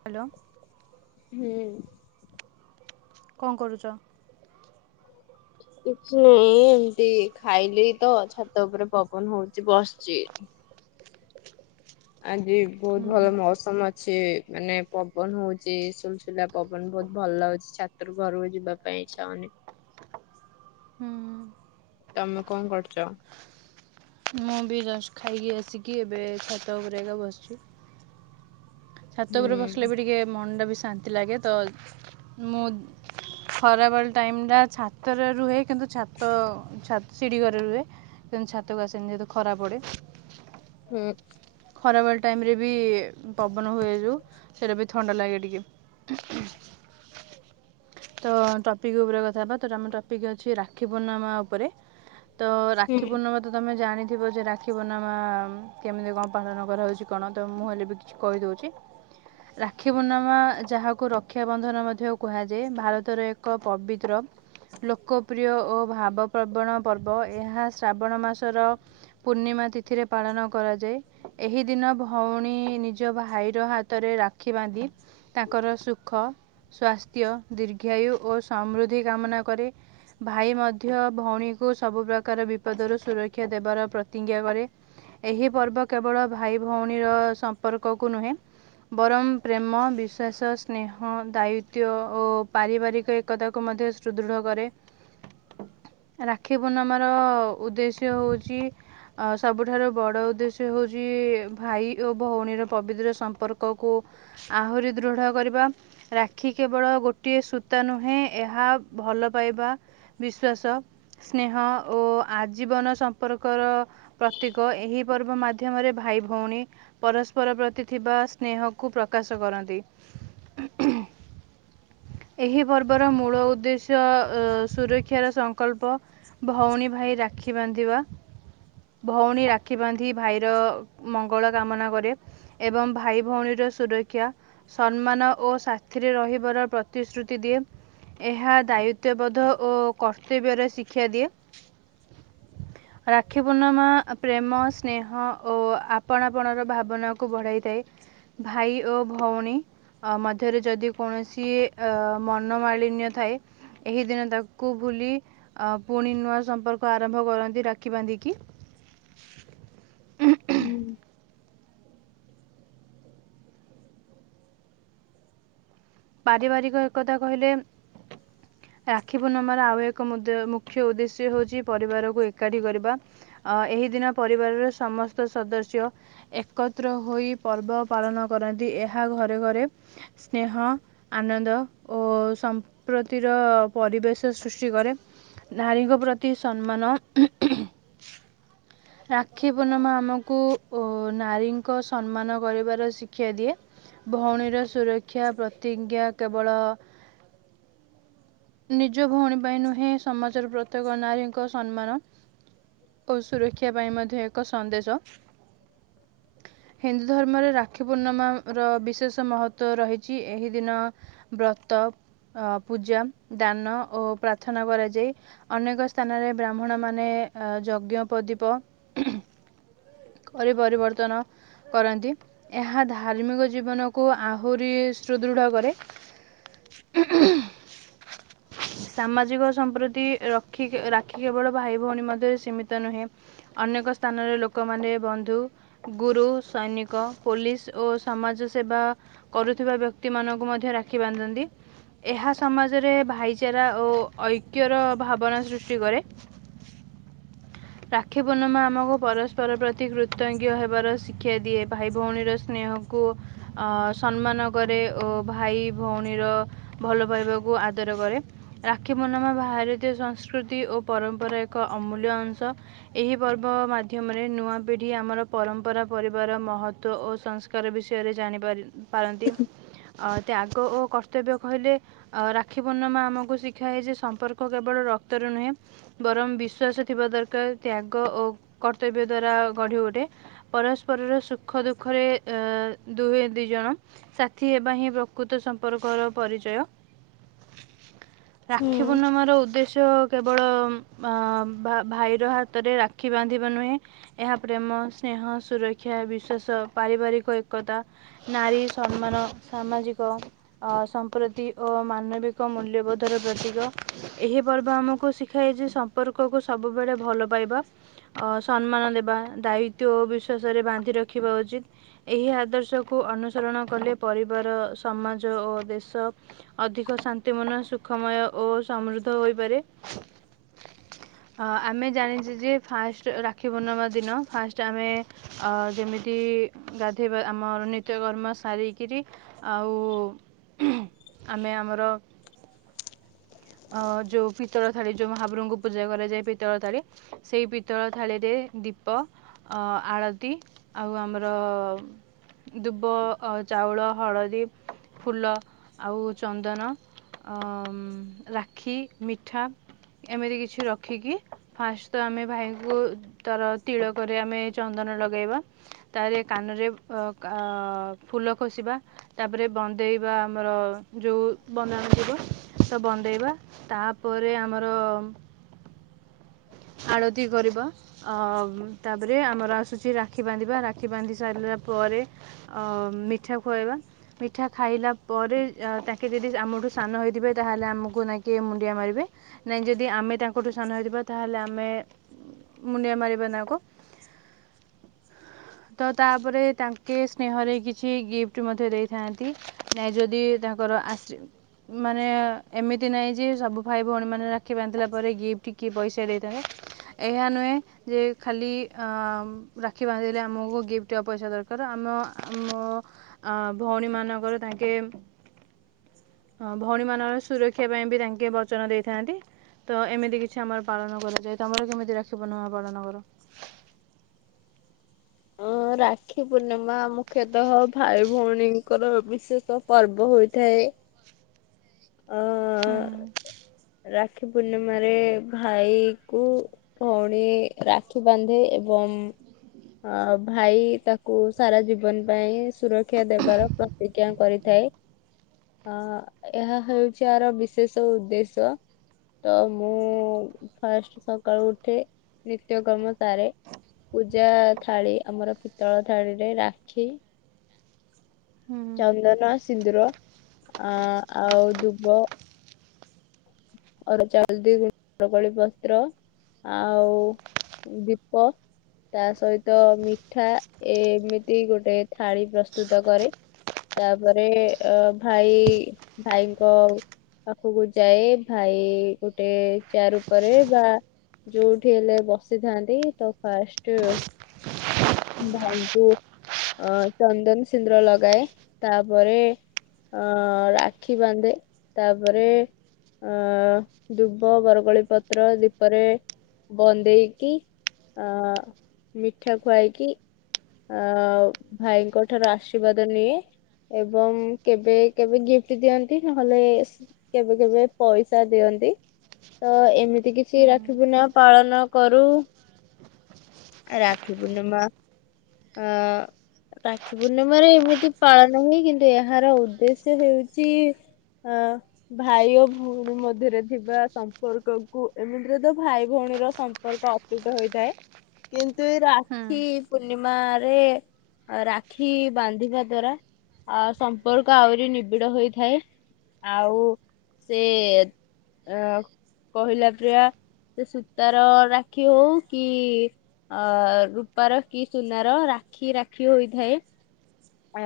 Hello. ଇଏ କଣ କରୁଚ? କିଛି ନାଇଁ ଏମତି ଖାଇଲି ତ ଛାତ ଉପରେ ପବନ ହଉଚି ବସଚି। ଆଜି ହୁଁ ବହୁତ ହୁଁ ଭଲ ମୌସମ ଅ ଛି ମାନେ ପବନ ହଉଚି ସୁଲସୁଲା ପବନ ବହୁତ ଭଲ ଲାଗୁଚି ଛା ତରୁ ଘରକୁ ଯିବା ପାଇଁ ବାଧ୍ୟ ହେବେ ଇଚ୍ଛା ହଉନି। ହୁଁ। ତମେ କଣ କରୁଚ? ମୁଁ ବି ଜଷ୍ଟ ଖାଇକି ଆସିକି ଏବେ ଛାତ ଉପରେ ଏଇକା ବସିଚି। ଛାତ ଉପରେ ବସିଲେ ହୁଁ ବି ଟିକେ ମନଟା ବି ଶାନ୍ତି ଲାଗେ ତ। ମୁଁ ଖରାବେଳ ଟାଇମ ଟା ଛାତରେ ରୁହେ କିନ୍ତୁ ଛାତ ଛା ସିଡିଘରେ ରୁହେ କିନ୍ତୁ ଛାତକୁ ଆସେନି ଯେହେତୁ ଖରା ପଡେ। ହୁଁ। ଖରାବେଳ ଟାଇମରେ ବି ପବନ ହୁଏ ଯୋଉ ସେଇଟା ବି ଥଣ୍ଡା ଲାଗେ ଟିକେ। ହୁ ହୁଁ। ତ ଟପିକ୍ ଉପରେ କଥା ହବା ତ ଆମ ଟପିକ୍ ଅଛି ରାକ୍ଷୀ ପୂର୍ଣ୍ଣାମା ଉପରେ। ତ ହୁଁ ରାକ୍ଷୀ ପୂର୍ଣ୍ଣମା ତ ତମେ ଜାଣିଥିବ ଯେ ରାକ୍ଷୀ ପୂର୍ଣ୍ଣିମା କେମିତି କଣ ପାଳନ କରାହଉଚି କଣ ତ ମୁଁ ହେଲେ ବି କିଛି କହିଦଉଚି। ରାକ୍ଷୀ ପୂର୍ଣ୍ଣମା ଯାହାକୁ ରକ୍ଷାବନ୍ଧନ ମଧ୍ୟ କୁହାଯାଏ। ଭାରତର ଏକ ପବିତ୍ର ଲୋକପ୍ରିୟ ଓ ଭାବପ୍ରବଣ ପର୍ବ ଏହା ଶ୍ରାବଣ ମାସର ପୂର୍ଣ୍ଣିମା ତିଥିରେ ପାଳନ କରାଯାଏ। ଏହି ଦିନ ଭଉଣୀ ନିଜ ଭାଇର ହାତରେ ରାକ୍ଷୀ ବାନ୍ଧି ତାଙ୍କର ସୁଖ, ସ୍ୱାସ୍ଥ୍ୟ, ଦୀର୍ଘାୟୁ ଓ ସମୃଦ୍ଧି କାମନା କରି ଭାଇ ମଧ୍ୟ ଭଉଣୀକୁ ସବୁ ପ୍ରକାର ବିପଦରୁ ସୁରକ୍ଷା ଦେବାର ପ୍ରତିଜ୍ଞା କରେ। ଏହି ପର୍ବ କେବଳ ଭାଇ ଭଉଣୀର ସମ୍ପର୍କକୁ ନୁହେଁ। ବରଂ ପ୍ରେମ, ବିଶ୍ୱାସ, ସ୍ନେହ, ଦାୟିତ୍ଵ ଓ ପାରିବାରିକ ଏକତାକୁ ମଧ୍ୟ ସୁଦୃଢ଼ କରେ। ରାକ୍ଷୀ ପୂର୍ଣ୍ଣମାର ଉଦ୍ଦେଶ୍ୟ ହେଉଛି ସବୁଠାରୁ ବଡ଼ ଉଦ୍ଦେଶ୍ୟ। ସେ ହଉଛି ଭାଇ ଓ ଭଉଣୀର ପବିତ୍ର ସମ୍ପର୍କକୁ। ଆହୁରି ଦୃଢ଼ କରିବା। ରାକ୍ଷୀ କେବଳ ଗୋଟିଏ ସୂତା ନୁହେଁ। ଏହା ଭଲ ପାଇବା। ବିଶ୍ୱାସ। ସ୍ନେହ ଓ ଆଜୀବନ ସମ୍ପର୍କର ପ୍ରତୀକ ଏହି ପର୍ବ ମା ମାଧ୍ୟମରେ ଭାଇ, ଭଉଣୀ ପରସ୍ପର ପ୍ରତି ଥିବା ସ୍ନେହକୁ ପ୍ରକାଶ କରନ୍ତି। ହୁଁ ହୁଁ ଏହି ପର୍ବର ମୂଳ ଉଦ୍ଦେଶ୍ୟ ଅ ସୁରକ୍ଷାର ସଂକଳ୍ପ। ଭଉଣୀ, ଭାଇ ରାକ୍ଷୀ ବାନ୍ଧିବା ଭଉଣୀ ରାକ୍ଷୀ ବାନ୍ଧି। ଭାଇର ମଙ୍ଗଳ କାମନା କରେ ଏବଂ ଭାଇ ଭଉଣୀର ସୁରକ୍ଷା। ସନ୍ମାନ ଓ ସାଥିରେ ରହିବାର ପ୍ରତିଶ୍ରୁତି ଦିଏ। ଏହା ଦାୟିତ୍ୱବୋଧ ଓ କର୍ତ୍ତବ୍ୟର ଶିକ୍ଷା ଦିଏ। ରାକ୍ଷୀ ପୂର୍ଣ୍ଣମା ଆ ପ୍ରେମସ ସ୍ନେହ ଓ ଆପଣା ପଣର ଭାବନାକୁ ବଢ଼ାଇଥାଏ। ଭାଇ ଓ ଭଉଣୀ। ଅ ମଧ୍ୟରେ ଯଦି କୌଣସି ଅ ମନମାଳିନ୍ୟ ଥାଏ। ଏହି ଦିନ ତାକୁ ଭୁଲି ଅ ପୁଣି ନୂଆ ସମ୍ପର୍କ ଆରମ୍ଭ କରନ୍ତି ରାକ୍ଷୀ ବାନ୍ଧିକି। ହୁଁ। ପାରିବାରିକ ଏକତା କହିଲେ। ରାକ୍ଷୀ ପୂର୍ଣ୍ଣମାର ଆଉ ଏକ ମୁଦ ମୁଖ୍ୟ ଉଦ୍ଦେଶ୍ୟ ହଉଛି ପରିବାରକୁ ଏକାଠି କରିବା। ଅ ଏହି ଦିନ ପରିବାରର ସମସ୍ତ ସଦସ୍ୟ। ଏକତ୍ର ହୋଇ ପର୍ବ ପାଳନ କରନ୍ତି। ଏହା ଘରେ ଘରେ ସ୍ନେହ। ଆନନ୍ଦ ଓ ସମ୍ପ୍ରତିର ପରିବେଶ ସୃଷ୍ଟି କରେ। ନାରୀଙ୍କ ପ୍ରତି ସନ୍ମାନ। ରାକ୍ଷୀ ପୂର୍ଣ୍ଣମା ଆମକୁ ଉ ନାରୀଙ୍କ ସନ୍ମାନ କରିବାର ଶିକ୍ଷା ଦିଏ। ଭଉଣୀର ସୁରକ୍ଷା ପ୍ରତିଜ୍ଞା କେବଳ। ନିଜ ଭଉଣୀ ପାଇଁ ନୁହେଁ ସମାଜର ପ୍ରତ୍ୟେକ ନାରୀଙ୍କ ସନ୍ମାନ। ଓ ସୁରକ୍ଷା ପାଇଁ ମଧ୍ୟ ଏକ ସନ୍ଦେଶ। ହିନ୍ଦୁ ଧର୍ମରେ ରାକ୍ଷୀ ପୂର୍ଣ୍ଣମାର ବିଶେଷ ମହତ୍ତ୍ୱ ରହିଛି। ଏହି ଦିନ। ବ୍ରତ ଅ ପୂଜା, ଦାନ ଓ ପ୍ରାର୍ଥନା କରାଯାଏ। ଅନେକ ସ୍ଥାନରେ ବ୍ରାହ୍ମଣମାନେ ଆ ଯଜ୍ଞ ପଦୀପ। କରି ପରିବର୍ତ୍ତନ। କରନ୍ତି ଏହା ଧାର୍ମିକ ଜୀବନକୁ ଆହୁରି ସୁଦୃଢ଼ କରେ। ହୁଁ ହୁଁ ସାମାଜିକ ସମ୍ପ୍ରତି ରଖି ରାକ୍ଷୀ କେବଳ ଭାଇ, ଭଉଣୀ ମଧ୍ୟରେ ସୀମିତ ନୁହେଁ। ଅନେକ ସ୍ଥାନରେ ଲୋ କମାନେ ବନ୍ଧୁ, ଗୁରୁ, ସୈନିକ, ପୋଲିସ ଓ ସମାଜ ସେବା। କରୁଥିବା ବ୍ୟକ୍ତି ମାନଙ୍କୁ ମଧ୍ୟ ରାକ୍ଷୀ ବାନ୍ଧନ୍ତି। ଏହା ସମାଜରେ ଭାଇଚାରା ଓ ଐକ୍ୟର ଭାବନା ସୃଷ୍ଟି କରେ। ରାକ୍ଷୀ ପୂର୍ଣ୍ଣମା ଆମକୁ ପର ପର ପ୍ରତି କୃତଜ୍ଞ ହେବାର ଶିକ୍ଷା ଦିଏ ଭାଇ, ଭଉଣୀର ସ୍ନେହକୁ। ଅ ସନ୍ମାନ କରେ ଓ ଭାଇ, ଭଉଣୀର ଭଲ ପାଇବାକୁ ଆଦର କରେ। ରାକ୍ଷୀ ପୂର୍ଣ୍ଣମା ଭାରତୀୟ ସଂସ୍କୃତି ଓ ପରମ୍ପରା ଏକ ଅମୂଲ୍ୟ ଅଂଶ। ଏହି ପର୍ବ ମାଧ୍ୟମରେ ନୂଆ ପିଢ଼ି ଆମର ପରମ୍ପରା, ପରିବାର ମହତ୍ତ୍ୱ ଓ ସଂସ୍ କାର ବିଷୟରେ ଜାଣିପାରି ପାରନ୍ତି ଅ ତ୍ୟାଗ ଓ କର୍ତ୍ତବ୍ୟ କହିଲେ। ଅ ରାକ୍ଷୀ ପୂର୍ଣ୍ଣମା ଆମକୁ ଶିଖାଏ ଯେ ସମ୍ପର୍କ କେବଳ ରକ୍ତରେ ନୁହେଁ। ବରଂ ବିଶ୍ଵାସ ଥିବା ଦରକାର ତ୍ୟାଗ ଓ କର୍ତ୍ତବ୍ୟ ଦ୍ଵାରା ଗଢି ଉଠେ। ପରସ୍ପରରେ ସୁଖ ଦୁଃଖରେ ଏ ଦୁହେଁ ଦୁଇ ଜଣ ସାଥି ହେବା ହିଁ ପ୍ରକୃତ ସମ୍ପର୍କର ପରିଚୟ। ରାକ୍ଷୀ ହୁଁ। ପୂର୍ଣ୍ଣିମା ର ଉଦ୍ଦେଶ୍ୟ କେବଳ ଅ ଭାଭାଇର ହାତରେ ରାକ୍ଷୀ ବାନ୍ଧି ଦିବା ନୁହେଁ ଏହା ପ୍ରେମ, ସ୍ନେହ, ସୁରକ୍ଷା, ବିଶ୍ଵାସ, ପାରିବାରିକ ଏକତା ନାରୀ ସମ୍ମାନ ସାମାଜିକ। ଅ ସମ୍ପ୍ରତି ଓ ମାନବିକ ମୂଲ୍ୟବୋଧର ପ୍ରତୀକ ଏହି ପର୍ବ ଆମକୁ ଶିଖାଏ ଯେ ସ ସମ୍ପର୍କକୁ ସବୁବେଳେ ଭଲ ପାଇବା। ଅ ସମ୍ମାନ ଦେବା ଦାୟିତ୍ୱ ଓ ବିଶ୍ୱାସ ରେ ବାନ୍ଧି ରଖିବା ଉଚିତ୍। ଏହି ଆଦର୍ଶକୁ ଅନୁସରଣ କଲେ ପରିବାର ସମାଜ ଓ ଦେଶ ଅଧିକ ଶାନ୍ତି ମନ ସୁଖମୟ ଓ ସମୃଦ୍ଧ ହୋଇପାରେ। ଅ ଆମେ ଜାଣିଚେ ଯେ ଫାଷ୍ଟ ରାକ୍ଷୀ ପୂର୍ଣ୍ଣିମା ଦିନ ଫାଷ୍ଟ ଆମେ ଅ ଯେମିତି ଗାଧୋଇବା ଆମର ନି ତ୍ୟ କର୍ମ ସାରି କିରି ଅ ଆମେ ଆମର ଅ ଯଉ ପିତ୍ତଳ ଥାଳି ଯୋଉ ମହାପ୍ରଭୁଙ୍କୁ ପୂଜା କରାଯାଏ ପିତଳ ଥାଳି। ସେଇ ପିତଳ ଥାଳିରେ ଦୀପ। ଅ ଆଳତି ଆଉ ଆମର ଦୁବ ଅ ଚାଉଳ, ହଳଦୀ, ଫୁଲ ଆଉ ଚନ୍ଦନ ଅମ୍ ରାକ୍ଷୀ ମିଠା ଏମିତି କିଛି ରଖିକି ଫାଷ୍ଟ ତ ଆମେ ଭାଇଙ୍କୁ ତର ତିଳକ ରେ ଆମେ ଚନ୍ଦନ ଲଗାଇବା ତାରେ କାନରେ ଅ କା ଫୁଲ ଖୋଷିବା। ତାପରେ ବନ୍ଦେଇବା ଆମର ଯୋଉ ବନ୍ଦାଣ ଥିବ ତ ବନ୍ଦ ଇବା ତାପରେ ଆମର ଆଳତି କରିବା। ଅମ୍ ତାପରେ ଆମର ଆସୁଛି ରାକ୍ଷୀ ବାନ୍ଧିବା ରାକ୍ଷୀ ବାନ୍ଧି ସାରିଲା ପରେ ଅମ୍ ମିଠା ଖୁଆଇବା। ମିଠା ଖାଇଲା ପରେ ଅ ତାଙ୍କେ ଯଦି ଆମଠୁ ସାନ ହେଇଥିବେ ତାହେଲେ ଆମକୁ ଙ୍କୁ ନେଇକି ମୁଣ୍ଡିଆ ମାରିବେ ନାଇଁ ଯଦି ଆମେ ତାଙ୍କଠୁ ସାନ ହେଇଥିବା ତାହେଲେ ଆମେ ମୁଣ୍ଡିଆ ମାରିବା ନାକୋ ତ ତାପରେ ତାଙ୍କେ ସ୍ନେହରେ କିଛି ଗିଫ୍ଟ ମଧ୍ୟ ଦେଇଥାଆନ୍ତି। ନାଇଁ ଯଦି ତାଙ୍କର ଆଶ୍ରୀ ମାନେ ଏମିତି ନାଇଁ ଯେ ସବୁ ଭାଇ ଭଉଣୀ ମାନେ ରାକ୍ଷୀ ବାନ୍ଧଥିଲା ପରେ ଗିଫ୍ଟ କି ପଇସା ଦେଇଦେବେ। ଏହା ନୁଏ ଯେ ଖାଲି ରାକ୍ଷୀ ବାନ୍ଧିଲେ ଆମକୁ ଗିଫ୍ଟ ବା ପଇସା ଦରକାର ଆମ ଆମ ଅ ଭଉଣୀ ମାନଙ୍କର ତାଙ୍କେ ହଁ ଭଉଣୀ ମାନଙ୍କର ସୁରକ୍ଷା ପାଇଁ ବି ତାଙ୍କେ ବଚନ ଦେଇଥାନ୍ତି। ତ ଏମିତି କିଛି ଆମର ପାଳନ କରାଯାଏ ତମର କେମିତି ରାଖି ପୂର୍ଣ୍ଣିମା ପାଳନ କର? ଅଁ ରାକ୍ଷୀ ପୂର୍ଣ୍ଣିମା ମୁଖ୍ୟତଃ ଭାଇ ଭଉଣୀଙ୍କର ବିଶେଷ ପର୍ବ ହୋଇଥାଏ। ଅ ହୁଁ ରାକ୍ଷୀ ପୂର୍ଣ୍ଣିମାରେ ଭାଇ କୁ। ଭଉଣୀ ରାକ୍ଷୀ ବାନ୍ଧେ ଏବଂ ଅ ଭାଇ ତାକୁ ସାରା ଜୀବନ ପାଇଁ ସୁରକ୍ଷା ଦେବାର ପ୍ରତିଜ୍ଞା କରିଥାଏ ଅ ଏହା ହେଉଛି ଆର ବିଶେଷ ଉଦ୍ଦେଶ୍ୟ। ତ ମୁଁ ଫାଷ୍ଟ ସକାଳୁ ଉଠେ ନିତ୍ୟ କର୍ମ ସାରେ। ପୂଜା ଥାଳି ଆମର ପିତଳ ଥାଳିରେ ରାକ୍ଷୀ ହୁଁ ଚନ୍ଦନ ସିନ୍ଦୁର ଆ ଆଉ ଦୂବ ଅରୁଆ ଚାଉଳ [unintelligible] ପତ୍ର ଆଉ ଦୀପ। ତା ସହିତ ମିଠା ଏ ଏମିତି ଗୋଟେ ଥାଳି ପ୍ରସ୍ତୁତ କରେ। ତାପରେ ଅ ଭାଇ ଭାଇଙ୍କ ପାଖକୁ ଯାଏ। ଖାଇ ଗୋଟେ ଚେୟାର ଉପରେ ବା ଯୋଉଠି ହେଲେ ବସିଥାନ୍ତି ତ ଫାଷ୍ଟ ଭାଇଙ୍କୁ ଅ ଚନ୍ଦନ ସିନ୍ଦୁର ଲଗାଏ, ତାପରେ ଅ ରାକ୍ଷୀ ବାନ୍ଧେ, ତାପରେ ଅ ଦୁବ ବରଗଳି ପତ୍ର ଦୀପରେ ବନ୍ଦେଇକି ଅ ମିଠା ଖୁଆଇ କି ଅ ଭାଇଙ୍କ ଠାରୁ ଆଶୀର୍ବାଦ ନିଏ। ଏବଂ କେବେ କେବେ ଗିଫ୍ଟ ଦିଅନ୍ତି, ନହେଲେ କେବେ କେବେ ପଇସା ଦିଅନ୍ତି। ତ ଏମିତି କିଛି ହୁଁ ରାଖି ପୁନିମା ପାଳନ କରୁ। ରାକ୍ଷି ପୂର୍ଣ୍ଣିମା ଅ ରାକ୍ଷୀ ପୂର୍ଣ୍ଣିମାରେ ଏମିତି ପାଳନ ହୁଏ କି ଏହାର ଉଦ୍ଦେଶ୍ୟ ହେଉଛି ହଁ ଭାଇ ଓ ଭଉଣୀ ମଧ୍ୟରେ ଥିବା ସମ୍ପର୍କକୁ ଏମିତିରେ ତ ଭାଇ ଭଉଣୀର ସମ୍ପର୍କ ଅତୁଟ ହୋଇଥାଏ, କିନ୍ତୁ ଏଇ ହୁଁ ରାକ୍ଷୀ ପୂର୍ଣ୍ଣିମାରେ ରାକ୍ଷୀ ବାନ୍ଧିବା ଦ୍ଵାରା ଅ ସମ୍ପର୍କ ଆହୁରି ନିବିଡ଼ ହୋଇଥାଏ, ଆଉ ସେ ଅ କହିଲା ପ୍ରିୟା ସେ ସୂତାର ରାକ୍ଷୀ ହଉ କି ଅ ରୂପାର କି ସୁନାର ରାକ୍ଷୀ ରାକ୍ଷୀ ହୋଇଥାଏ।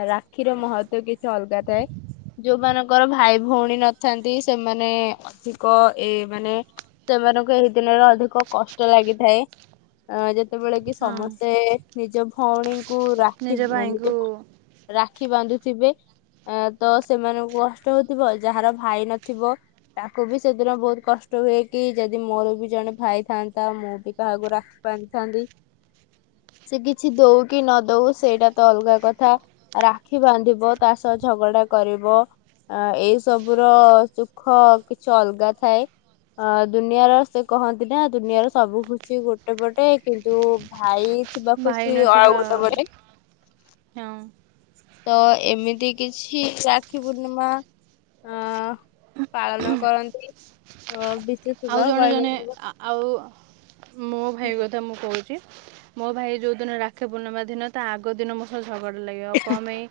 ରାକ୍ଷୀର ମହତ୍ୱ କିଛି ଅଲଗା ଥାଏ। ଯୋଉମାନଙ୍କର ଭାଇ ଭଉଣୀ ନଥାନ୍ତି ସେମାନେ ଅଧିକ ଏ ମାନେ ସେମାନଙ୍କୁ ଏହି ଦିନରେ ଅଧିକ କଷ୍ଟ ଲାଗିଥାଏ। ଅ ଯେତେବେଳେ କି ହଁ ସମସ୍ତେ ନିଜ ଭଉଣୀଙ୍କୁ ରାକ୍ଷି ନିଜ ଭାଇଙ୍କୁ ନିଜ ରାକ୍ଷୀ ବାନ୍ଧୁଥିବେ ତ ସେମାନଙ୍କୁ କଷ୍ଟ ହଉଥିବ ଯାହାର ଭାଇ ନଥିବ ତାକୁ ବି ସେଦିନ ବହୁତ କଷ୍ଟ ହୁଏ କି ଯଦି ମୋର ବି ଜଣେ ଭାଇ ଥାନ୍ତା ମୁଁ ବି କାହାକୁ ରାଖି ବାନ୍ଦ ଥାନ୍ତି। [inaudible] ସେ କିଛି ଦଉ କି ନ ଦଉ ସେଇଟା ତ ଅଲଗା କ ଥା ରାକ୍ଷୀ ବାନ୍ଧିବ ତା ସହ ଝଗଡା କରିବ। ଆ ଏଇ ସବୁ ର ସୁଖ କିଛି ଅଲଗା ଥାଏ। ଅ ଦୁନିଆର ସେ କହନ୍ତି ନା ଦୁନିଆର ସବୁ ଖୁସି ଗୋଟେ ପଟେ କିନ୍ତୁ ଭାଇ ଥିବା ଭାଇ ଖୁସି ନଥିବା ଆଉ ଗୋଟେ ବେଳେ। ହଁ। ତ ଏମିତି କିଛି ରାକ୍ଷୀ ପୂର୍ଣ୍ଣିମା ଅ ପାଳନ କରନ୍ତି, ଅ ବିଶେଷ ଆଉ ଜଣେ ଜଣେ ଆଉ ମୋ ଭାଇ ହୁଁ କଥା ମୁଁ କହୁ ଚି ମୋ ଭାଇ ଯୋଉ ଦିନ ରାକ୍ଷୀ ପୂର୍ଣ୍ଣିମା ଦିନ ତା ଆଗ ଦିନ ମୋ ସହ ଝଗଡା ଲାଗିବ କଁ ପାଇଁ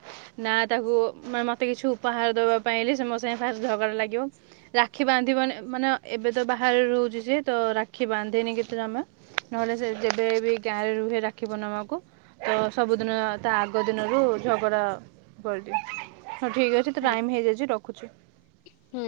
ନା ତାକୁ ମତେ କିଛି ଉପହାର ଦେବା ପାଇଁ ସେ ମୋ ସାଙ୍ଗେ ଫାଷ୍ଟ ଝଗଡ଼ା ଲାଗିବ ରାକ୍ଷୀ ବାନ୍ଧିବନ ମାନେ ଏବେ ତ ବାହାରେ ରହୁଛି ଯେ ତ ରାକ୍ଷୀ ବାନ୍ଧିନି କେତେ ଟ ଆମେ ନହେଲେ ସେ ଯେବେ ବି ଗାଁ ରେ ରୁହେ ରାଖିବ ନମା କୁ ତ ସବୁଦିନ ତା ଆଗ ଦିନରୁ ଝଗଡା କରି ହଁ ଠିକ ଅଛି ଟାଇମ ହେଇଯାଇଛି ରଖୁଛି ହୁଁ।